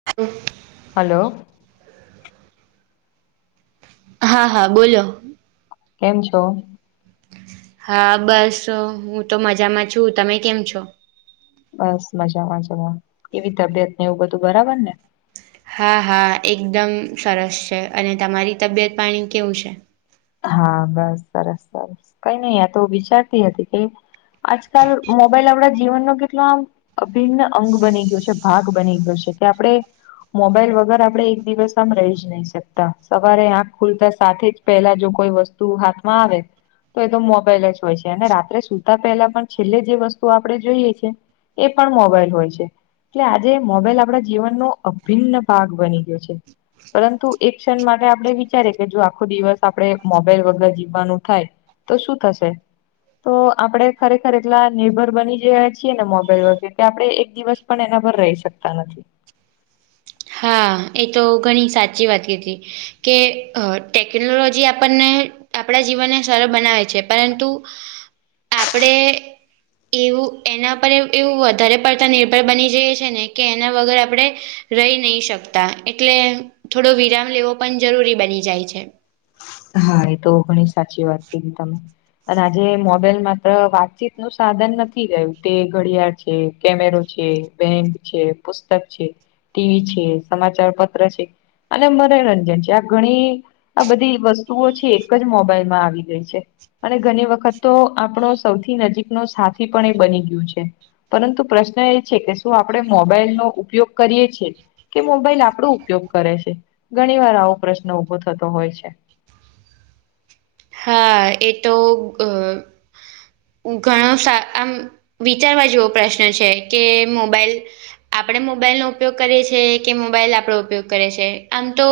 [inaudible] હાલો. હા હા બોલો કેમ છો? હા બસ હું તો મજામાં છું તમે કેમ છો? બસ મજામાં જવા કેવી તબિયત ને એવું બધું બરાબર ને? હા હા એકદમ સરસ છે, અને તમારી તબિયત પાણી કેવું છે!? હા બસ સરસ સરસ કઈ નહી આ તો વિચારતી હતી કે આજકાલ મોબાઈલ અવડે જીવનનો કેટલો આમ અભિન્ન અંગ બની ગયો છે, ભાગ બની ગયો છે, કે આપડે મોબાઈલ વગર આપડે એક દિવસ આમ રહી જ નહી શકતા સવારે આંખ ખુલતા સાથે જ પેલા જો કોઈ વસ્તુ હાથમાં આવે તો એ તો મોબાઈલ જ હોય છે, અને રાત્રે સુતા પહેલા પણ છેલ્લે જે વસ્તુ આપણે જોઈએ છે. એ પણ મોબાઈલ હોય છે. એટલે આજે મોબાઈલ આપણા જીવનનો અભિન્ન ભાગ બની ગયો છે. પરંતુ એક ક્ષણ માટે આપણે વિચારી કે જો આખો દિવસ આપણેે મોબાઈલ વગર જીવવાનું થાય તો શું થશે તો આપડે ખરેખર એટલા નિર્ભર બની ગયા છીએ ને મોબાઈલ વગે કે આપડે એક દિવસ પણ એના પર રેય શકતા નથી. હા એ તો ઘણી સાચી વાત કીકી કે અ ટેક્નોલોજી આપણને આપણા જીવનને સરળ બનાવે છે, પરંતુ આપડે એવું એના પર એવ એવું વધારે પડતા નિર્ભર બની જઈએ છે, ને કે એના વગર આપડે રેય નહી શકતા એટલે થોડો વિરામ લેવો પણ જરૂરી બની જાય છે. હા એ તો ઘણી સાચી વાત કીધી તમે અને આજે મોબાઈલ માત્ર વાતચીતનું સાધન નથી રહયું તે ઘડિયાળ છે, કેમેરો છે. બેંક છે, પુસ્તક છે, ટીવી છે, સમાચાર પત્ર છે. અને મનોરંજન છે આ ઘણી આ બધી વસ્તુ વસ્તુઓ છે એક જ મોબાઈલમાં આવી ગઈ છે. અને ઘણી વખત તો આપણો સૌથી નજીકનો સાથી પણ એ બની ગયું છે. પરંતુ પ્રશ્ન એ છે કે શું આપણે મોબાઈલ નો ઉપયોગ કરીએ છીએ કે મોબાઈલ આપણો ઉપયોગ કરે છે ઘણી વાર આવો પ્રશ્ન ઉભો થતો હોય છે. હા એ તો અ ઘણો આમ વિચારવા જેવો પ્રશ્ન છે કે મોબાઈલ આપડે મોબાઈલ નો ઉપયોગ કરીએ છીએ કે મોબાઈલ આપડો ઉપયોગ કરે છે આમ તો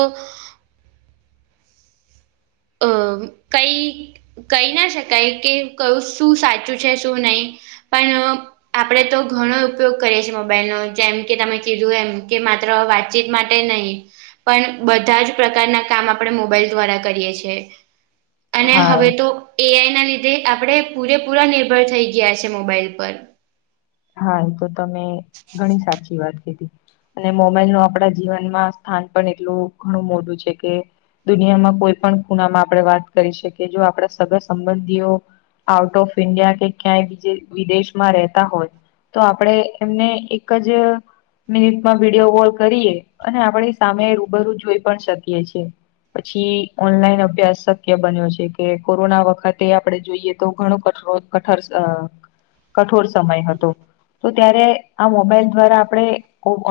અ કઈ કહી ના શકાય કે ક શું સાચું છે શું નહી? પણ? આપણે તો ઘણો ઉપયોગ કરીએ છીએ મોબાઈલનો જેમ કે તમે કીધું એમ કે માત્ર વાત વાતચીત માટે નહીં પણ બધા જ પ્રકારના કામ આપણે મોબાઈલ દ્વારા કરીએ છીએ. અને હા હવે તો? એઆઈ ના લીધે આપણેે પૂરેપૂરા નિર્ભર થઈ ગયા છે મોબાઈલ પર. હા એ તો તમે ઘણી સાચી વાત કીધી. અને મોબાઈલ નું આપણા જીવનમાં સ્થાન પણ એટલું ઘણું મોટું છે કે દુનિયામાં કોઈ પણ ખુનામાં આપણે વાત કરી શકીએ જો આપણા સગા સંબંધીઓ. આઉટ ઓફ ઇન્ડિયા કે ક્યાંય બીજે વિદેશમાં રહેતા હોય. તો આપડે એમને એક જ મિનિટમાં વિડીયો કોલ કરીએ અને આપણી સામે રૂબરૂ જોઈ પણ શકીએ છીએ. પછી ઓનલાઈન અભ્યાસ શક્ય બન્યો છે કે કોરોના વખતે આપણે જોઈએ તો ઘણો કટરો કઠર કઠોર સમય હતો. તો ત્યારે આ મોબાઈલ દ્વારા આપણે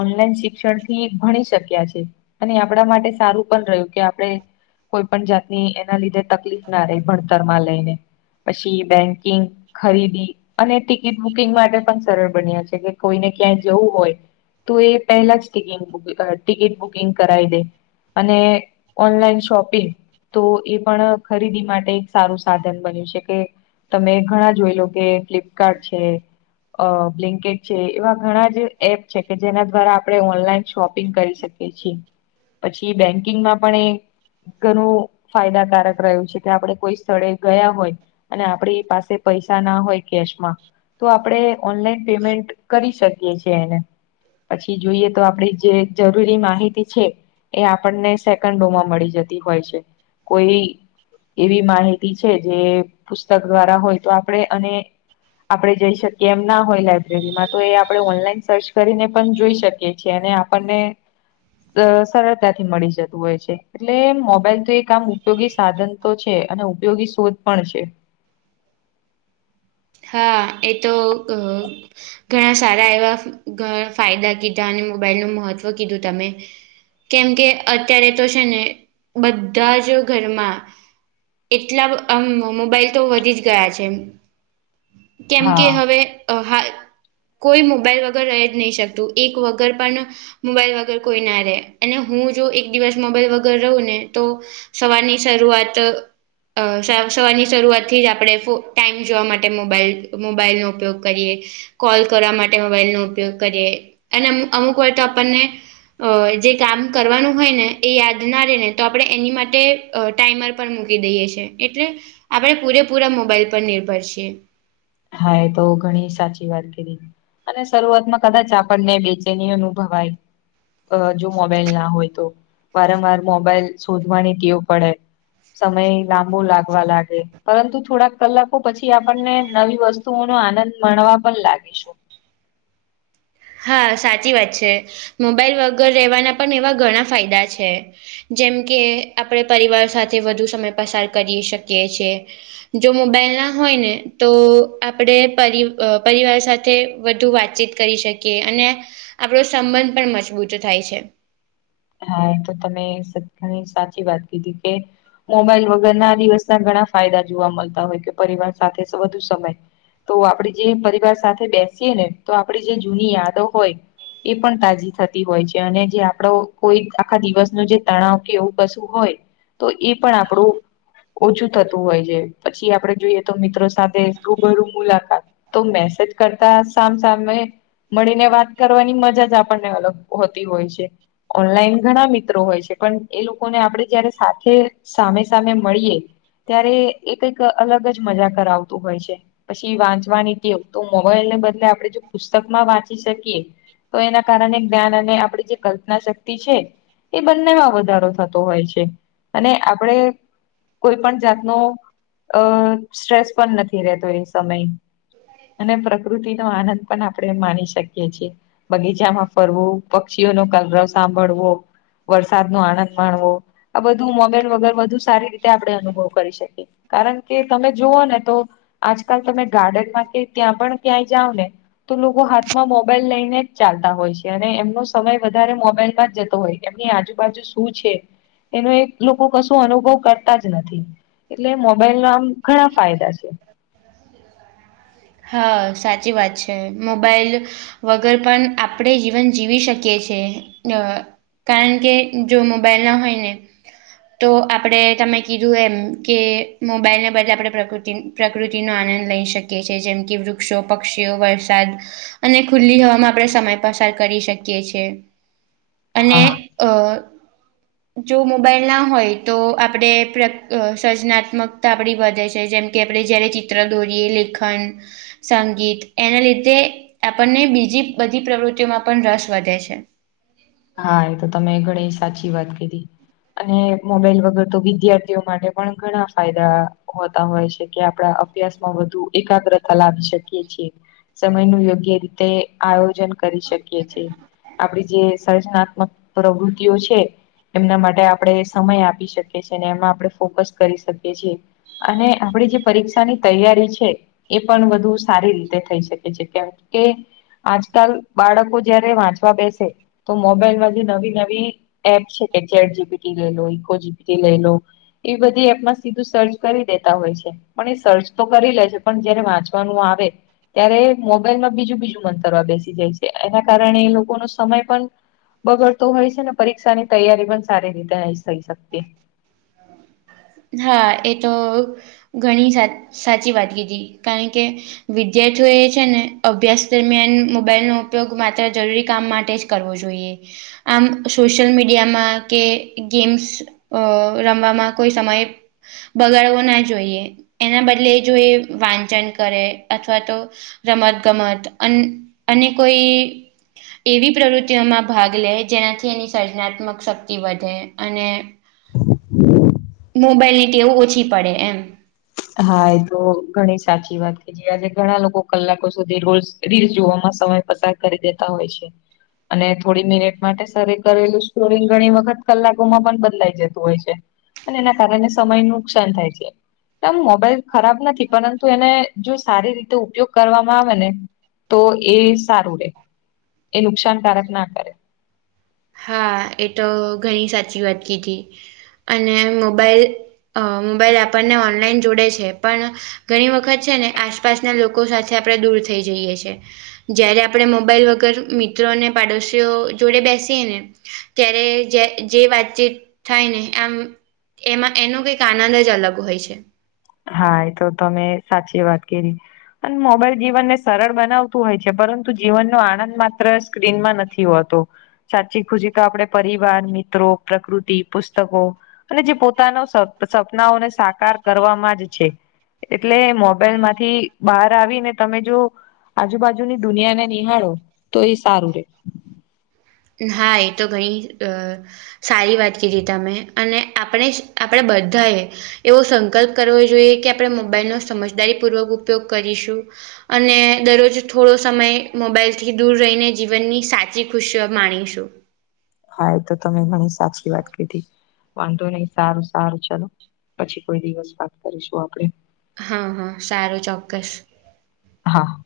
ઓનલાઈન શિક્ષણથી ભણી શક્યા છે. અને આપણા માટે સારું પણ રહ્યું કે આપડે. કોઈ પણ જાતની એના લીધે તકલીફ ના રહી ભણતર માં લઈને. પછી બેંકિંગ, ખરીદી અને ટિકિટ બુકિંગ માટે. પણ સરળ બન્યા છે કે કોઈને ક્યાંય જવું હોય? તો એ પહેલા જ ટિકિટ બુકિંગ કરાવી દે. અને ઓનલાઈન શોપિંગ, તો એ પણ ખરીદી માટે એક સારું સાધન બન્યું છે કે તમે ઘણા જોઈ લો કે ફ્લિપકાર્ટ છે. અ બ્લિન્કેટ છે એવા ઘણા જે એપ છે કે જેના દ્વારા આપણે ઓનલાઈન શોપિંગ કરી શકીએ. પછી બેંકિંગમાં પણ એ. ઘણું ફાયદાકારક રહ્યું છે કે આપડે કોઈ સ્થળે ગયા હોય? અને આપડી પાસે પૈસા ના હોય કેશમાં તો આપડે ઓનલાઈન પેમેન્ટ કરી શકીએ છીએ એને. પછી જોઈએ તો આપડી જે જરૂરી માહિતી છે. એ આપણને સેકન્ડોમાં મળી જતી હોય છે કોઈ? એવી માહિતી છે જે પુસ્તક દ્વારા હોય તો આપણેે અને આપડે જઈ શકી કેમ ના હોય લાયબ્રેરીમાં તો એ આપણે ઓનલાઈન સર્ચ કરીને પણ જોઈ શકીએ છીએ અને આપણને. અ સરળતાથી મળી જતું હોય છે. એટલે મોબાઈલ તો એક આમ ઉપયોગી સાધન તો છે અને ઉપયોગી શોધ પણ છે. હા એ તો ગ ઘણા સારા એવા ફાયદા કીધા અને મોબાઈલનું મહત્વ કીધું તમે. કેમ કે અત્યારે તો છે ને બધા જ ઘરમાં એટલા આમ મોબાઈલ તો વધી જ ગયા છે. કેમ હા કે હવે હા કોઈ મોબાઈલ વગર રહે જ નહીં શકતું એક વગર પણ મોબાઈલ વગર કોઈ ના રહેે અને હું જો એક દિવસ મોબાઈલ વગર રહું ને તો સવારની શરૂઆત સવારની શરૂઆત થી જ આપણે ટાઈમ જોવા માટે માટે મોબાઈલ મોબાઈલનો ઉપયોગ કરીએ કોલ કરવા માટે મોબાઈલનો ઉપયોગ કરીએ અને અમુક વાર તો આપણને અ જે કામ કરવાનું હોય ને એ યાદ ના રહે ને તો આપણે એની માટે અ ટાઈમર પર મૂકી દઈએ છ છેએ એટલે આપણેે પૂરેપૂરા મોબાઈલ પર નિર્ભર છીએ. હા એ તો ઘણી સાચી વાત કરી અને શરૂઆતમાં કદાચ આપણને બેચે ની અનુભવાય અ જો મોબાઈલ ના હોય તો વારંવાર મોબાઈલ શોધવાની ટેવ પડે સમય લાંબો લાગવા લાગે પરંતુ થોડાક કલાકો પછી આપણને નવી વસ્તુઓ નો આનંદ મળણવા પણ લાગીશું હા સાચી વાત છે મોબાઈલ વગર રહેવાના પણ એવા ઘણા ફાયદા છે. જેમ કે આપણે પરિવાર સાથે વધુ સમય પસાર કરી શકીએ છેએ જો મોબાઈલ ના હોય ને તો આપણે પરિ પરિવાર સાથે સાથે વધુ વાતચીત કરી શકીએ અને આપણો સંબંધ પણ મજબૂત થાય છે. હા એ તો તમે ઘણી સાચી વાત કીધી કે મોબાઈલ વગર ના દિવસના ઘણા ફાયદા જોવા મળતા હોય કે પરિવાર સાથે વધુ સમય તો આપડી જે પરિવાર સાથે બેસીએ ને તો આપડી જે જૂની યાદો હોય એ પણ તાજી થતી હોય છે અને જે આપડો કોઈ આખા દિવસ ન જે તણાવ કે એવું કશું હોય તો એ પણ આપણું ઓછું થતું હોય છે પછી આપડે જોઈએ તો મિત્રો સાથે રૂબરું મુલાકાત તો મેસેજ કરતા સામ સામેમે મળીને વાત કરવાની મજા જ આપણને અલગ હોતી હોય છે. ઓનલાઈન ઘણા મિત્રો હોય છે પણ એ લોકોને આપડણે જયારે સાથે સામે સામે મળીએ ત્યારે એ કઈક અલગ જ મજા કરાવતું હોય છે. પછી વાંચવાની કેટેવ તો મોબાઈલ ને બદલે આપણે જો પુસ્તક માં વાંચી શકીએ તો એના કારણે જ્ઞાન અને આપણી જે કલ્પના શક્તિ એ બંનેમાં વધારો થતો હોય છે અને આપણે કોઈ પણ જાતનો અ સ્ટ્રેસ પણ નથી રહેતો એ સમય અને પ્રકૃતિ નો આનંદ પણ આપણે માની શકીએ છીએ બગીચામાં ફરવું પક્ષીઓ નો કલરવ સાંભળવો વરસાદ નો આનંદ માણવો આ બધું મોગન વગર બધું સારી રીતે આપણે અનુભવ કરી શકીએ કારણ કે તમે જુઓ ને તો આજકાલ તમે ગાર્ડનમાં કે ત્યાં પણ ક્યાંય જાવ ને તો લોકો હાથમાં મોબાઈલ લઈને જ ચાલતા હોય છે અને એમનો સમય વધારે મોબાઈલ જતો હોય એમની આજુબાજુ શું છે. એનો એક લોકો કશો અનુભવ કરતા જ નથી એટલે મોબાઈલ ના આમ ઘણા ફાયદા છે. હા સાચી વાત છે મોબાઈલ વગર પણ આપણે જીવન જીવી શકીએ છેએ ક કારણ કે જો મોબાઈલ ના હોય ને તો આપણેે તમે કીધું એમ કે મોબાઈલને બદલે આપણે પ્રકૃતિ પ્રકૃતિનો આનંદ લઈ શકીએ છીએ જેમ કે વૃક્ષો પક્ષીઓ વરસાદ અને ખુલ્લી હવામાં આપણે સમય પસાર કરી શકીએ છે અને હા અ જો મોબાઈલ ના હોય તો આપણે સર્જનાત્મક તા આપડી વધે છે જેમ કે આપણે જયારે ચિત્ર દોરીએ લેખન સંગીત એના લીધે આપણને બીજી બધી પ્રવૃત્તિઓમાં પણ રસ વધે છે. હા એ તો તમે ઘણી સાચી વાત કધી અને મોબાઈલ વગર તો વિદ્યાર્થીઓ માટે પણ ઘણા ફાયદા હોતા હોય છે કે આપડા [unintelligible] વધુ એકાગ્રતા લાવી શકી છે, સમય નું યોગ્ય રીતે આયોજન કરી શકીએ છે, આપડી જે સર્જનાત્મક પ્રવૃતિઓ છે એમના માટે આપણે સમય આપી શકીએ છીએ અને એમાં આપણે ફોકસ કરી શકીએ છીએ. અને આપડી જે પરીક્ષાની તૈયારી છે. એ પણ વધુ સારી રીતે થઈ શકે છે. કેમ કે આજકાલ બાળકો જયારે વાંચવા બેસે તો મોબાઈલમાં જે નવી નવી એપ છે કે ચેટ જી બી ટી લઈ લો ઇકો જી બી ટી લઈ લો એ બધી એપમાં સીધું સર્ચ કરી દેતા હોય છે. પણ એ સર્ચ તો કરી લે છે, પણ જયારે વાંચવાનું આવે ત્યારે મોબાઈલમાં બીજું બીજું મંતરવા બેસી જાય છે, એના કારણે એ લોકોનો સમય પણ બગડતો હોય છે ને પરીક્ષા ની તૈયારી પણ સારી રીતે નહીં થઈ શકતી. [unintelligible] [inaudible] હા, એતો ઘણી સાચી વાત કીધી. કારણ કે વિદ્યાર્થીઓ એ છે ને અભ્યાસ દરમિયાન મોબાઈલનો ઉપયોગ માત્ર જરૂરી કામ માટે જ કરવો જોઈએ. આમ સોશયલ મીડિયામાં કે ગેમ્સ રમવામાં કોઈ સમયે બગાડવો ના જોઈએ, એના બદલે જોએ વાંચન કરે અથવા તો રમત ગમત અન અને કોઈ એવી પ્રવૃત્તિઓમાં ભાગ લે જેનાથી એની સર્જનાત્મક શક્તિ વધે અને હું. [inaudible] મોબાઈલ ની ટેવું ઓછી પડે એમ. હા એતો ઘણી સાચી વાત આજે ઘણા લોકો કલાકો સુધી રીલસ જોવામાં સમય પસાર કરી દેતા હોય છે. અને થોડી મિનિટ માટે સારું કરેલું સ્ટોરિંગ ઘણી વખત કલાકોમાં પણ બદલાઈ જતું હોય છે. અને એના કારણે સમય નુકસાન થાય છે. તેમ મોબાઈલ ખરાબ નથી, પરંતુ એને જો સારી રીતે ઉપયોગ કરવામાં આવેને તો એ સારું રે. એ નુકસાનકારક ના કરે. હા, એતો ઘણી સાચી વાત કીધી અને મોબાઈલ અ મોબાઈલ આપણને ઓનલાઈન જોડે છે પણ ઘણી વખત છે ને આસપાસના લોકો સાથે આપણે દૂર થઈ જઈએ છે. જયારે આપણે મોબાઈલ વગર મિત્રો અને પાડોશીઓ જોડે બેસ સીએ ને ત્યારે જે જે વાતચીત થાય ને આમ‌ એમાં એનો કંઈક આનંદ જ અલગ હોય છે. હા એતો તમે સાચી વાત કરી. અને મોબાઈલ જીવનને સરળ બનાવતું હોય છે, પરંતુ જીવનનો આનંદ માત્ર સ્ક્રીનમાં નથી હોતો. સાચી ખુશી તો આપડે પરિવાર, મિત્રો, પ્રકૃતિ, પુસ્તકો અને જે પોતાનો સપ સપનાઓને સાકાર કરવા માટે છે એટલે મોબાઈલમાંથી બહાર આવીને તમે જોવો આજુબાજુની દુનિયાને નિહાળો તોએ સારું રે. હા એતો ઘણી સારી વાત કીધી તમે અને આપણે આપણે બધાએ એવો સંકલ્પ કરવો જોઈએ કે આપણે મોબાઈલનો સમજદારી પૂર્વક ઉપયોગ કરીશું‌ અને દરરોજ થોડો સમય મોબાઈલથી દૂર રહીને જીવનની સાચી ખુશી દ માણીશું. હા એતો તમે ઘણી સાચી વાત કીધી. વાંધો નહીં સારું સારું ચાલ, પછી કોઈ દિવસ વાત કરીશું આપડે. હા, હા સારું ચોક્કસ. હા.